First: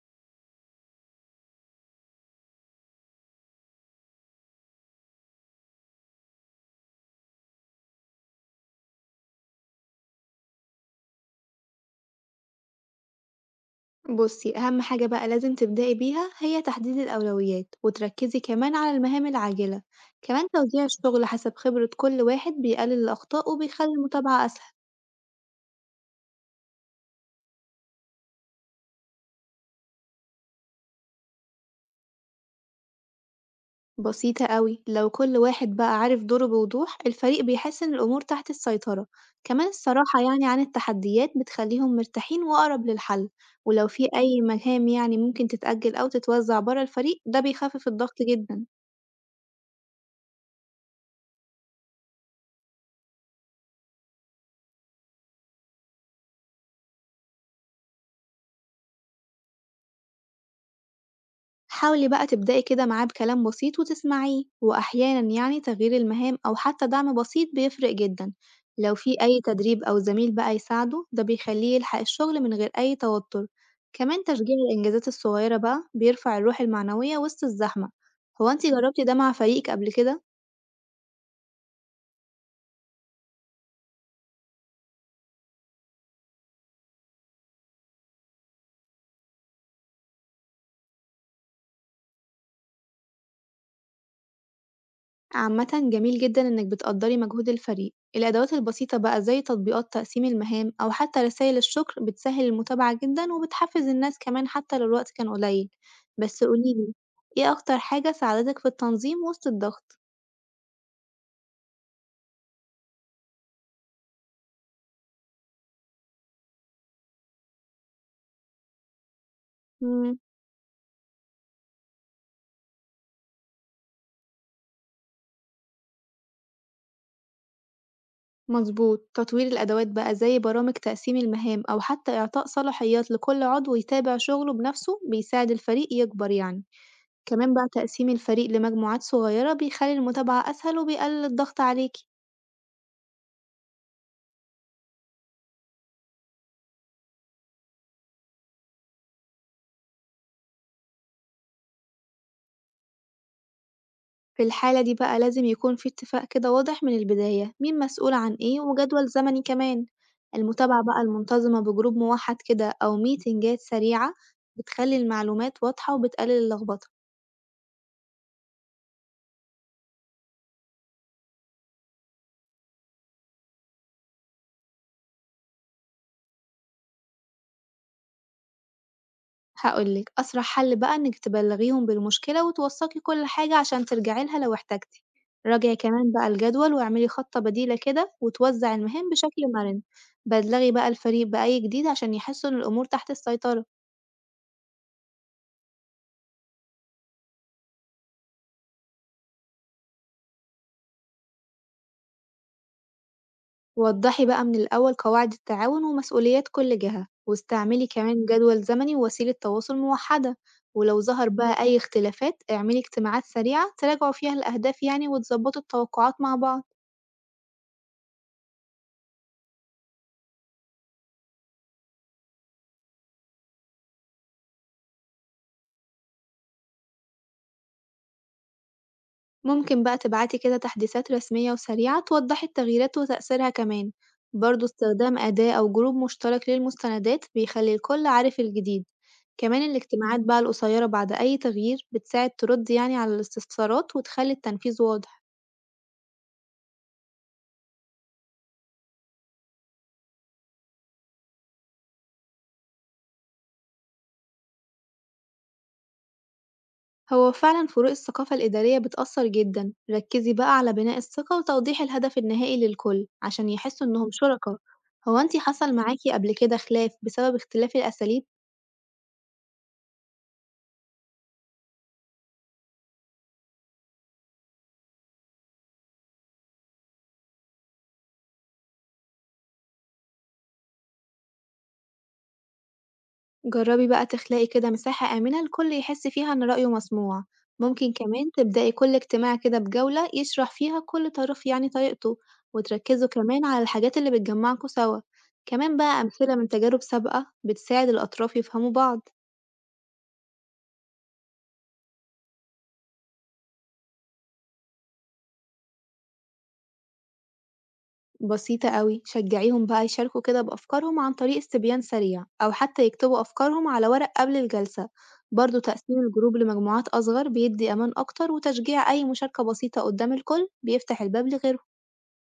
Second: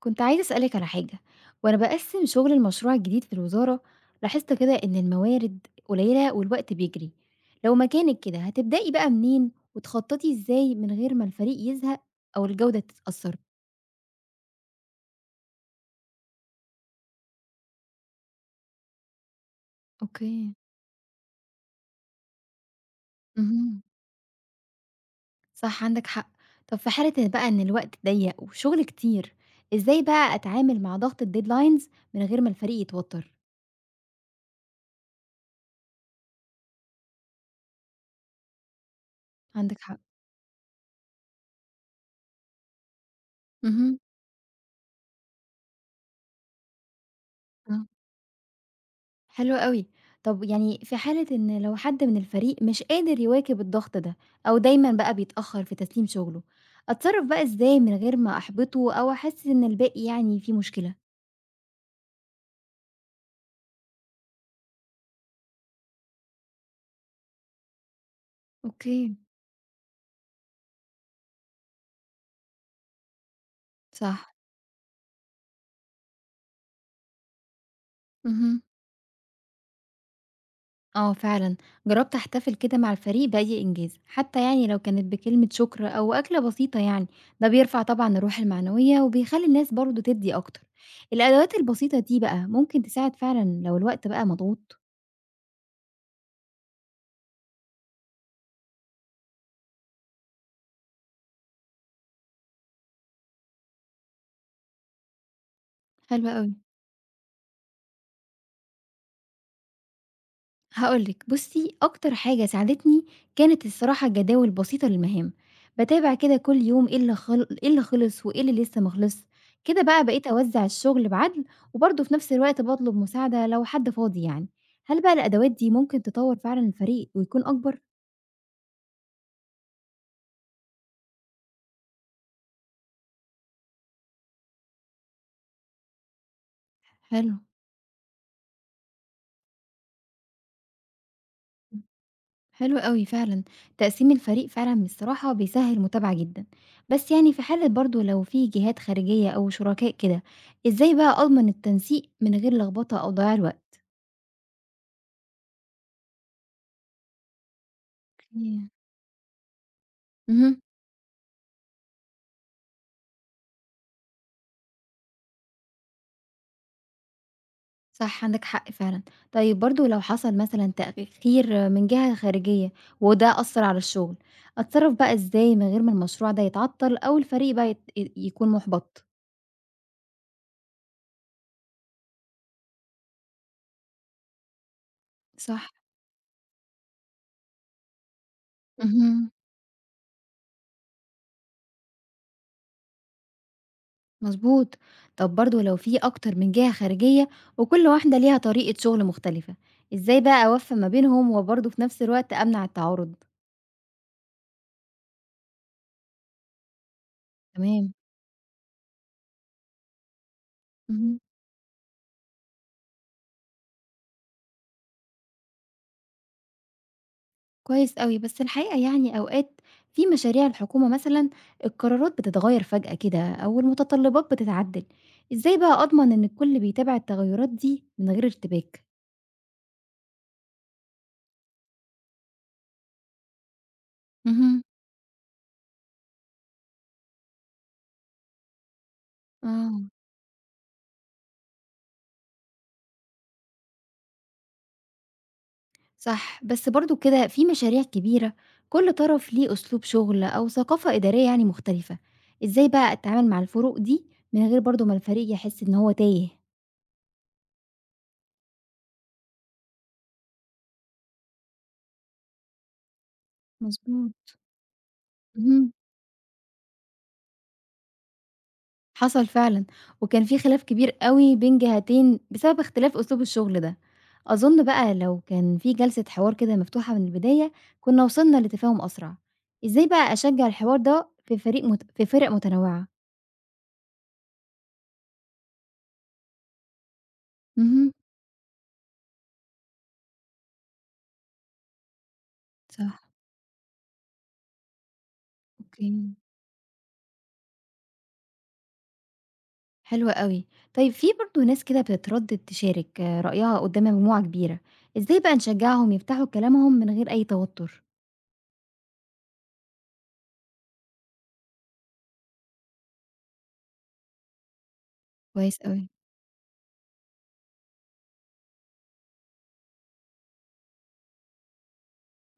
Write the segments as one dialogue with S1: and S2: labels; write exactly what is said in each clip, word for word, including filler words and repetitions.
S1: كنت عايزة أسألك على حاجة وأنا بقسم شغل المشروع الجديد في الوزارة. لاحظت كده إن الموارد قليلة والوقت بيجري. لو مكانك كده هتبدأي بقى منين وتخططي إزاي من غير ما الفريق يزهق أو الجودة تتأثر؟
S2: بصي، أهم حاجة بقى لازم تبدأي بيها هي تحديد الأولويات وتركزي كمان على المهام العاجلة. كمان
S1: اوكي.
S2: توزيع الشغل حسب خبرة كل واحد بيقلل الأخطاء
S1: مهم.
S2: وبيخلي المتابعة أسهل.
S1: صح، عندك حق. طب في حالة إن بقى إن الوقت ضيق وشغل كتير، إزاي بقى أتعامل مع ضغط الديدلاينز من غير ما الفريق يتوتر؟
S2: بسيطة قوي، لو كل واحد بقى عارف دوره بوضوح، الفريق بيحس إن الأمور تحت السيطرة. كمان
S1: عندك حق.
S2: الصراحة يعني عن التحديات بتخليهم مرتاحين وأقرب للحل. ولو
S1: مهم.
S2: في أي مهام يعني ممكن تتأجل أو تتوزع برا الفريق، ده
S1: آه.
S2: بيخفف الضغط جدا.
S1: حلو أوي. طب يعني في حالة إن لو حد من الفريق مش قادر يواكب الضغط ده أو دايمًا بقى بيتأخّر في تسليم شغله، أتصرّف بقى إزاي من غير ما أحبطه أو أحسّس إن الباقي يعني في مشكلة؟
S2: حاولي بقى تبدأي كده معاه بكلام بسيط وتسمعيه، وأحيانا يعني تغيير المهام أو حتى دعم بسيط بيفرق جدا. لو
S1: اوكي.
S2: في أي تدريب أو زميل بقى يساعده، ده بيخليه يلحق الشغل من غير أي توتر. كمان
S1: صح.
S2: تشجيع الإنجازات الصغيرة بقى بيرفع الروح المعنوية وسط الزحمة. هو
S1: اهم.
S2: انتي جربتي ده مع فريقك قبل كده؟
S1: آه فعلًا، جرّبت أحتفل كده مع الفريق بأي إنجاز، حتى يعني لو كانت بكلمة شكر أو أكلة بسيطة يعني، ده بيرفع طبعًا الروح المعنوية وبيخلّي الناس برضه تدّي أكتر. الأدوات البسيطة دي بقى ممكن تساعد فعلًا لو الوقت بقى مضغوط؟
S2: عامةً، جميل جدًا إنِّك بتقدّري مجهود الفريق، الأدوات البسيطة بقى زي تطبيقات تقسيم المهام أو حتى رسايل الشكر بتسهِّل المتابعة جدًا وبتحفّز الناس كمان حتى لو الوقت كان قليل.
S1: حلو
S2: بس
S1: أوي.
S2: قولي لي، إيه أكتر حاجة ساعدتك في التنظيم وسط الضغط؟
S1: هاقول لِك، بُصّي، أكتر حاجة ساعدتني كانت الصراحة جداول بسيطة للمهام، باتابع كده كل يوم إيه اللي خل إيه اللي خلص وإيه اللي لسه ما خلصش، كده بقى
S2: إمم،
S1: بقيت أوزّع الشغل بعدل، وبرضه في نفس الوقت باطلب مساعدة لو حد فاضي يعني. هل بقى الأدوات دي ممكن تطوّر فعلًا الفريق ويكون أكبر؟
S2: مضبوط، تطوير الأدوات بقى زي برامج تقسيم المهام أو حتى إعطاء صلاحيات لكل عضو يتابع شغله بنفسه بيساعد الفريق يكبر يعني.
S1: حلو،
S2: كمان بقى تقسيم الفريق لمجموعات صغيرة بيخلّي المتابعة أسهل وبيقلل الضغط عليكِ.
S1: حلو أوي فعلًا. تقسيم الفريق فعلًا الصراحة بيسهّل المتابعة جدًا، بس يعني في حالة برضه لو في جهات خارجية أو شركاء كده، إزاي بقى أضمن التنسيق من غير لخبطة أو ضياع الوقت؟
S2: في الحالة دي بقى لازم يكون في اتفاق كده واضح من البداية مين مسؤول عن ايه
S1: إمم.
S2: وجدول زمني كمان.
S1: اهم.
S2: المتابعة بقى المنتظمة بجروب موحد كده أو ميتنجات سريعة بتخلي المعلومات واضحة وبتقلل اللخبطة.
S1: صح، عندك حق فعلًا. طيب برضه لو حصل مثلًا تأخير من جهة خارجية وده أثّر على الشغل، أتصرّف بقى إزاي من غير ما المشروع ده يتعطّل أو الفريق بقى يت ي يكون مُحبَط؟
S2: هقولك أسرع حل بقى إنك تبلغيهم بالمشكلة وتوثقي كل حاجة عشان ترجعي لها لو احتجتي.
S1: صح.
S2: راجعي كمان بقى الجدول واعملي خطة بديلة كده وتوزعي المهام
S1: اهم.
S2: بشكل مرن. بلغي بقى الفريق بأي جديد عشان يحسوا إن الأمور تحت السيطرة.
S1: مضبوط. طب برضه لو في أكتر من جهة خارجية وكل واحدة ليها طريقة شغل مختلفة، إزاي بقى أوفّق ما بينهم وبرضه في نفس الوقت أمنع التعارض؟
S2: وضّحي بقى من الأول قواعد التعاون ومسؤوليات كل جهة، واستعملي
S1: تمام.
S2: كمان جدول زمني ووسيلة تواصل موحدة. ولو
S1: اهم.
S2: ظهر بقى أي اختلافات، اعملي اجتماعات سريعة تراجعوا فيها الأهداف يعني وتضبطوا التوقعات مع بعض.
S1: كويس أوي، بس الحقيقة يعني أوقات في مشاريع الحكومة مثلًا القرارات بتتغيّر فجأة كده أو المتطلبات بتتعدّل، إزاي بقى أضمن إن الكل بيتابع التغيرات دي من غير ارتباك؟
S2: ممكن بقى تبعتي كده تحديثات رسمية وسريعة توضحي التغييرات وتأثيرها كمان.
S1: اهم.
S2: برضه استخدام أداة أو جروب مشترك للمستندات بيخلي الكل عارف الجديد. كمان
S1: آه.
S2: الاجتماعات بقى القصيرة بعد أي تغيير بتساعد ترد يعني على الاستفسارات وتخلي التنفيذ واضح.
S1: صح، بس برضه كده في مشاريع كبيرة كل طرف ليه أسلوب شغل أو ثقافة إدارية يعني مختلفة، إزاي بقى أتعامل مع الفروق دي من غير برضه ما الفريق يحس إن هو تايه؟
S2: هو فعلا فروق الثقافة الإدارية بتأثر جدا. ركزي بقى على بناء الثقة وتوضيح الهدف النهائي للكل عشان يحسوا إنهم
S1: مضبوط.
S2: شركاء. هو أنتي
S1: اهم.
S2: حصل معاكي قبل كده خلاف بسبب اختلاف الأساليب؟
S1: حصل فعلًا، وكان في خلاف كبير أوي بين جهتين بسبب اختلاف أسلوب الشغل ده، أظن بقى لو كان في جلسة حوار كده مفتوحة من البداية كنا وصلنا لتفاهم أسرع. إزاي بقى أشجع الحوار ده في فريق مت في فرق متنوعة؟
S2: جربي بقى تخلقي كده مساحة آمنة الكل يحس فيها إن رأيه مسموع.
S1: اهم.
S2: ممكن كمان تبدأي كل اجتماع كده بجولة يشرح فيها كل طرف يعني طريقته،
S1: صح.
S2: وتركزوا كمان على الحاجات اللي بتجمعكوا سوا. كمان
S1: أوكي.
S2: بقى أمثلة من تجارب سابقة بتساعد الأطراف يفهموا بعض.
S1: حلو أوي. طيب في برضه ناس كده بتتردد تشارك آه، رأيها قدّام مجموعة كبيرة، إزاي بقى نشجعهم يفتحوا كلامهم من غير أي توتر؟
S2: بسيطة أوي، شجعيهم بقى يشاركوا كده بأفكارهم عن طريق استبيان سريع أو حتى يكتبوا أفكارهم على ورق قبل الجلسة. برضه
S1: كويس أوي.
S2: تقسيم الجروب لمجموعات أصغر بيدي أمان أكتر، وتشجيع أي مشاركة بسيطة قدام الكل بيفتح الباب لغيرهم.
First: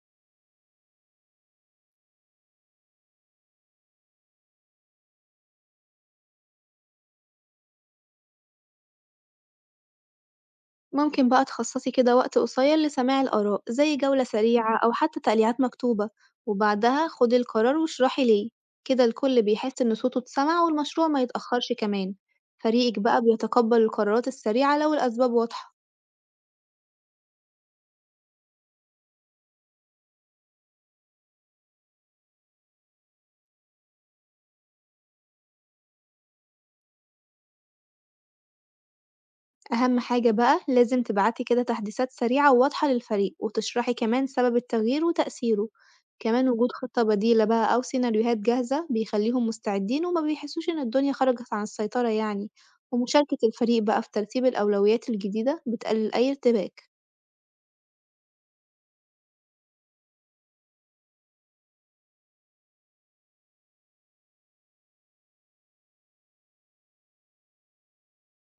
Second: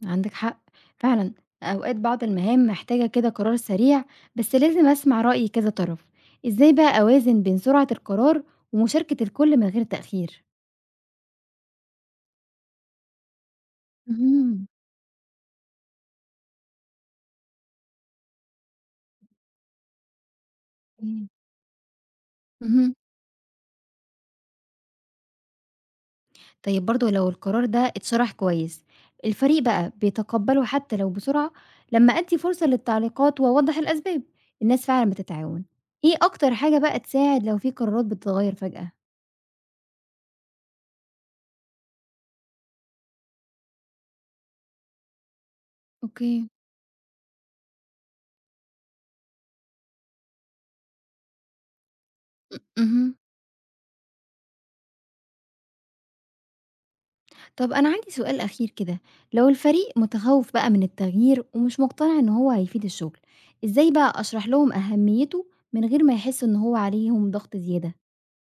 S1: عندك حق فعلا. أوقات بعض المهام محتاجة كده قرار سريع، بس لازم أسمع رأي كذا طرف. إزاي بقى أوازن بين سرعة القرار ومشاركة الكل من غير تأخير؟
S2: ممكن بقى تخصصي كده وقت قصير لسماع الآراء زي جولة
S1: مهم.
S2: سريعة أو حتى تقليعات مكتوبة، وبعدها خدي القرار واشرحي ليه. كده الكل بيحس إن صوته اتسمع والمشروع ما
S1: إيه.
S2: يتأخرش كمان.
S1: مهم.
S2: فريقك بقى بيتقبل القرارات السريعة لو الأسباب واضحة.
S1: طيب برضو لو القرار ده اتشرح كويس الفريق بقى بيتقبله حتى لو بسرعة. لما أدي فرصة للتعليقات وأوضح الأسباب الناس فعلا بتتعاون. إيه أكتر حاجة بقى تساعد لو في قرارات بتتغير فجأة؟
S2: أهم حاجة بقى لازم تبعتي كده تحديثات سريعة وواضحة للفريق وتشرحي كمان سبب التغيير وتأثيره.
S1: اوكي.
S2: كمان وجود خطة بديلة بقى أو سيناريوهات جاهزة بيخليهم مستعدين وما بيحسوش إن الدنيا خرجت عن السيطرة يعني.
S1: مهم.
S2: ومشاركة الفريق بقى في ترتيب الأولويات الجديدة بتقلل أي ارتباك.
S1: طب أنا عندي سؤال أخير كده، لو الفريق متخوف بقى من التغيير ومش مقتنع إن هو هيفيد الشغل، إزاي بقى أشرح لهم أهميته من غير ما يحسوا إن هو عليهم ضغط زيادة؟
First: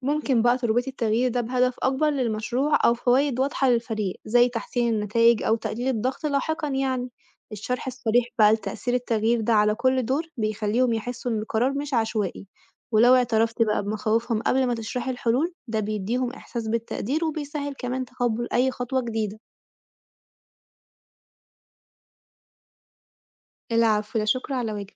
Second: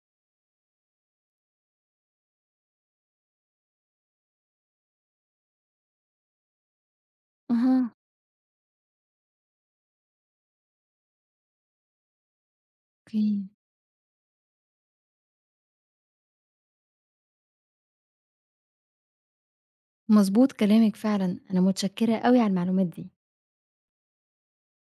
S2: ممكن بقى تربطي التغيير ده بهدف أكبر للمشروع أو فوايد واضحة للفريق زي تحسين النتائج أو تقليل الضغط لاحقا يعني. الشرح
S1: أها.
S2: الصريح بقى لتأثير التغيير ده على كل دور بيخليهم يحسوا إن القرار مش عشوائي. ولو
S1: أوكي.
S2: اعترفتي بقى بمخاوفهم قبل ما تشرحي الحلول، ده بيديهم إحساس بالتقدير وبيسهل كمان تقبل أي خطوة جديدة.
S1: مظبوط كلامك فعلا، أنا متشكرة أوي على المعلومات دي.
S2: العفو، لا شكر على واجب.